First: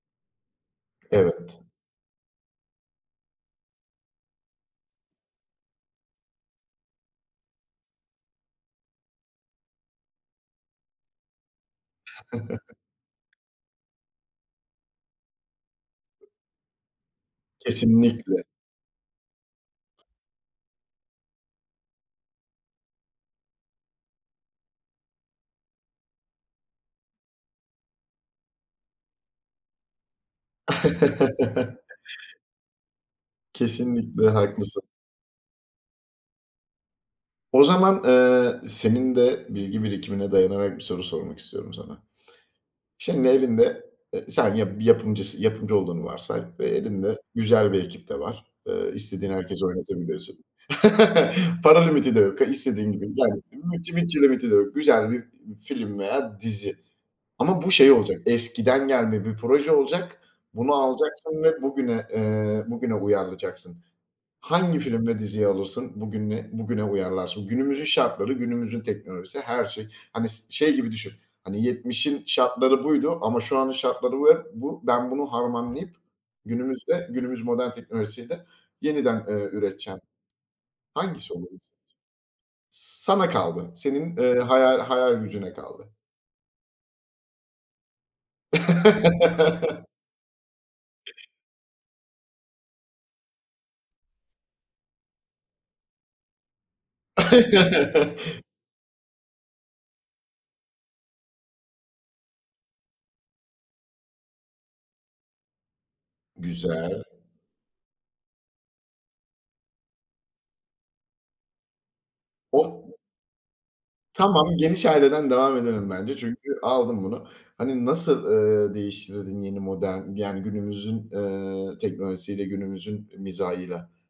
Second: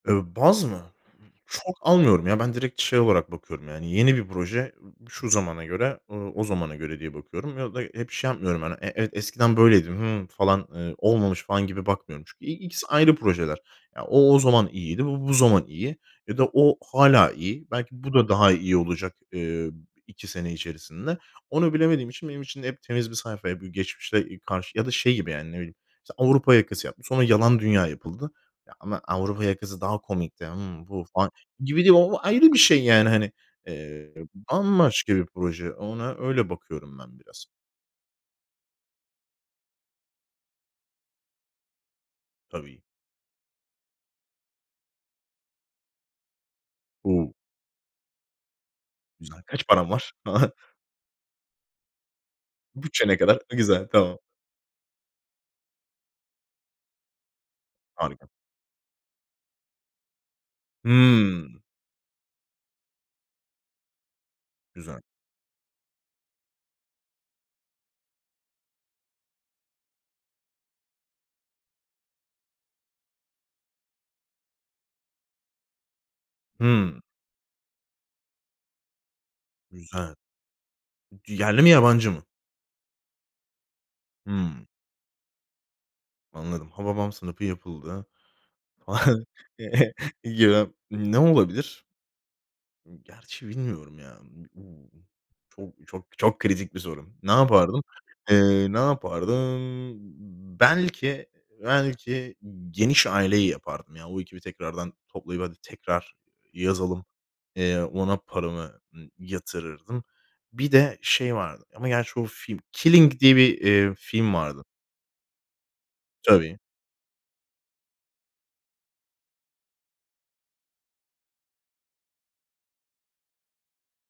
Iıı, baz mı? Evet. Çok almıyorum ya ben, direkt şey olarak bakıyorum. Yani, yeni bir proje, şu zamana göre, ııı, o zamana göre diye bakıyorum ya da hep şey yapmıyorum. Hani, e evet eskiden böyleydim, hımm, falan, ııı, olmamış falan gibi bakmıyorum. Çünkü i ikisi ayrı projeler ya o, o zaman iyiydi, bu, bu zaman iyi ya da o hâlâ iyi. Belki bu da, Kesinlikle. daha iyi olacak. Iıı, 2 sene içerisinde. Onu bilemediğim için, benim için hep temiz bir sayfa, ya, bir geçmişle karşı ya da şey gibi, yani, ne bileyim, mesela, Avrupa Yakası yapmas Sonra Yalan Dünya yapıldı. Ya, ama Avrupa Yakası daha komikti. Hımm, bu falan, gibi değil. O ayrı bir şey yani, hani. Eee, Kesinlikle, haklısın. bambaşka bir proje, ona öyle bakıyorum ben biraz. O zaman, ııı, senin de bilgi birikimine dayanarak bir soru sormak istiyorum sana. Tabii. Şimdi, elinde, ııı, sen yap bir yapımcısın, yapımcı olduğunu varsay ve elinde O! güzel bir ekip de var. Iıı, istediğin Güzel. herkesi Kaç param var? Hı oynatabilirsin. hı. Para limiti de yok. İstediğin gibi Bütçe ne gel. kadar? Yani Güzel. bütçe Tamam. mütçe limiti de yok. Güzel bir film veya dizi ama bu şey olacak. Harika. Eskiden gelme bir proje olacak. Bunu alacaksın Hımm. ve bugüne, ııı, bugüne uyarlayacaksın. Hangi Güzel. film ve diziyi alırsın? Bugününe, bugüne uyarlarsın. Günümüzün şartları, günümüzün teknolojisi, her şey. Hani s şey gibi düşün, hani, 70'in şartları buydu ama şu an, şartları ve bu, ben bunu harmanlayıp Hımm. günümüzde, günümüz modern teknolojisiyle yeniden, ııı, üreteceğim. Güzel. Hangisi olurdu Yerli mi, yabancı mı? Sana kaldı, senin, ııı, Hımm. haya hayal gücüne kaldı. Anladım. Hababam sınıfı yapıldı. Eee. [unintelligible] Ne olabilir? Gerçi bilmiyorum ya b b çok, çok, çok kritik bir soru. Ne yapardım? Iıı, ne yapardım? Belki, belki Geniş Aile'yi yapardım. Ya, o ekibi tekrardan toplayıp, hadi, tekrar Güzel. yazalım. Eee, ona paramı, ııı, yatırırdım. Bir de şey vardı ama gerçi o film. Oh. [unintelligible] Killing diye bir, eee, film Tamam, vardı. Geniş Aile'den devam edelim bence Tabii. çünkü aldım bunu. Hani, nasıl, ııı, değiştirirdin yeni modern yani günümüzün, eee, teknolojisiyle günümüzün mizahıyla?